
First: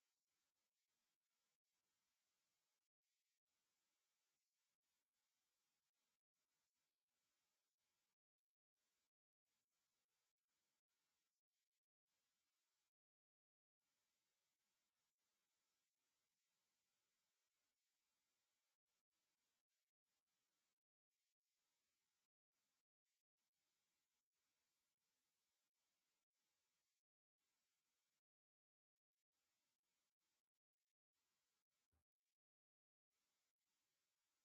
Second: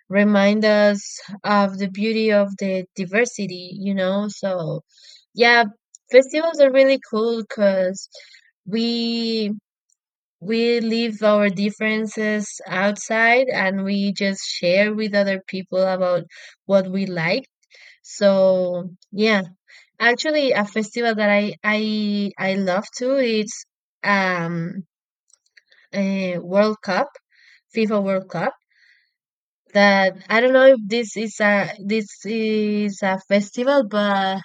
Speaker 2: remind us of the beauty of the diversity, you know? So yeah, festivals are really cool because we we leave our differences outside, and we just share with other people about what we like. So yeah, actually, a festival that I love too is, um a World Cup, FIFA World Cup. That I don't know if this is a festival, but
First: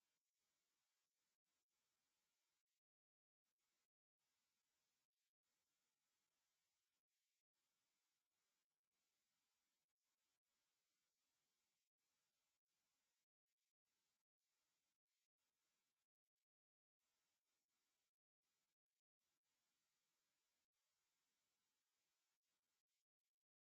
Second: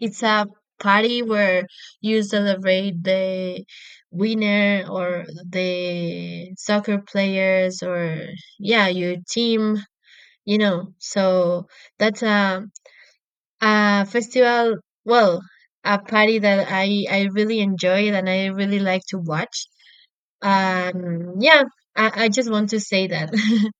Speaker 2: it's a party where you celebrate the winner or the soccer players, or, yeah, your team, you know, so that's a festival, well, a party that I really enjoyed and I really like to watch. Yeah, I just want to say that. [LAUGHS]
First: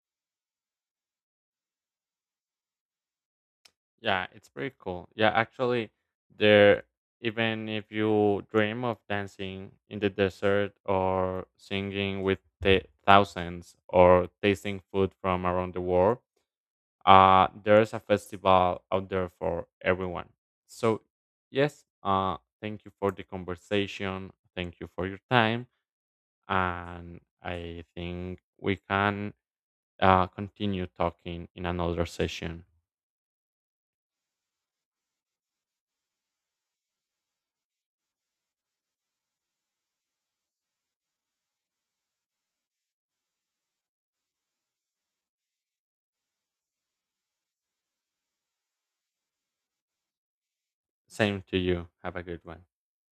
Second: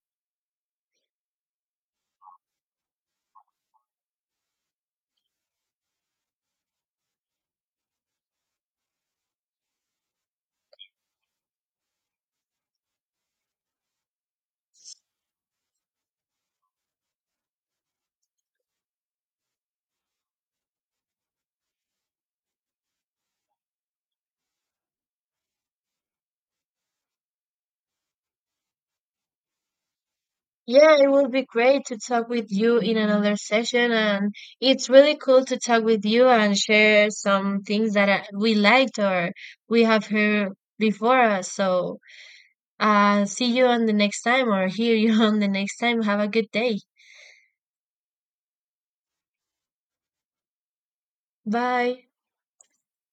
Speaker 1: Yeah, it's pretty cool. Yeah, actually, there even if you dream of dancing in the desert or singing with thousands or tasting food from around the world, there's a festival out there for everyone. So, yes, thank you for the conversation. Thank you for your time, and I think we can continue
Speaker 2: Yeah, it will be
Speaker 1: talking in
Speaker 2: great to
Speaker 1: another
Speaker 2: talk with
Speaker 1: session.
Speaker 2: you in another session, and it's really cool to talk with you and share some things that, we liked or we have heard before us. So, see you on the next time, or hear you [LAUGHS] on the next time. Have a good day.
Speaker 1: Same to you.
Speaker 2: Bye.
Speaker 1: Have a good one.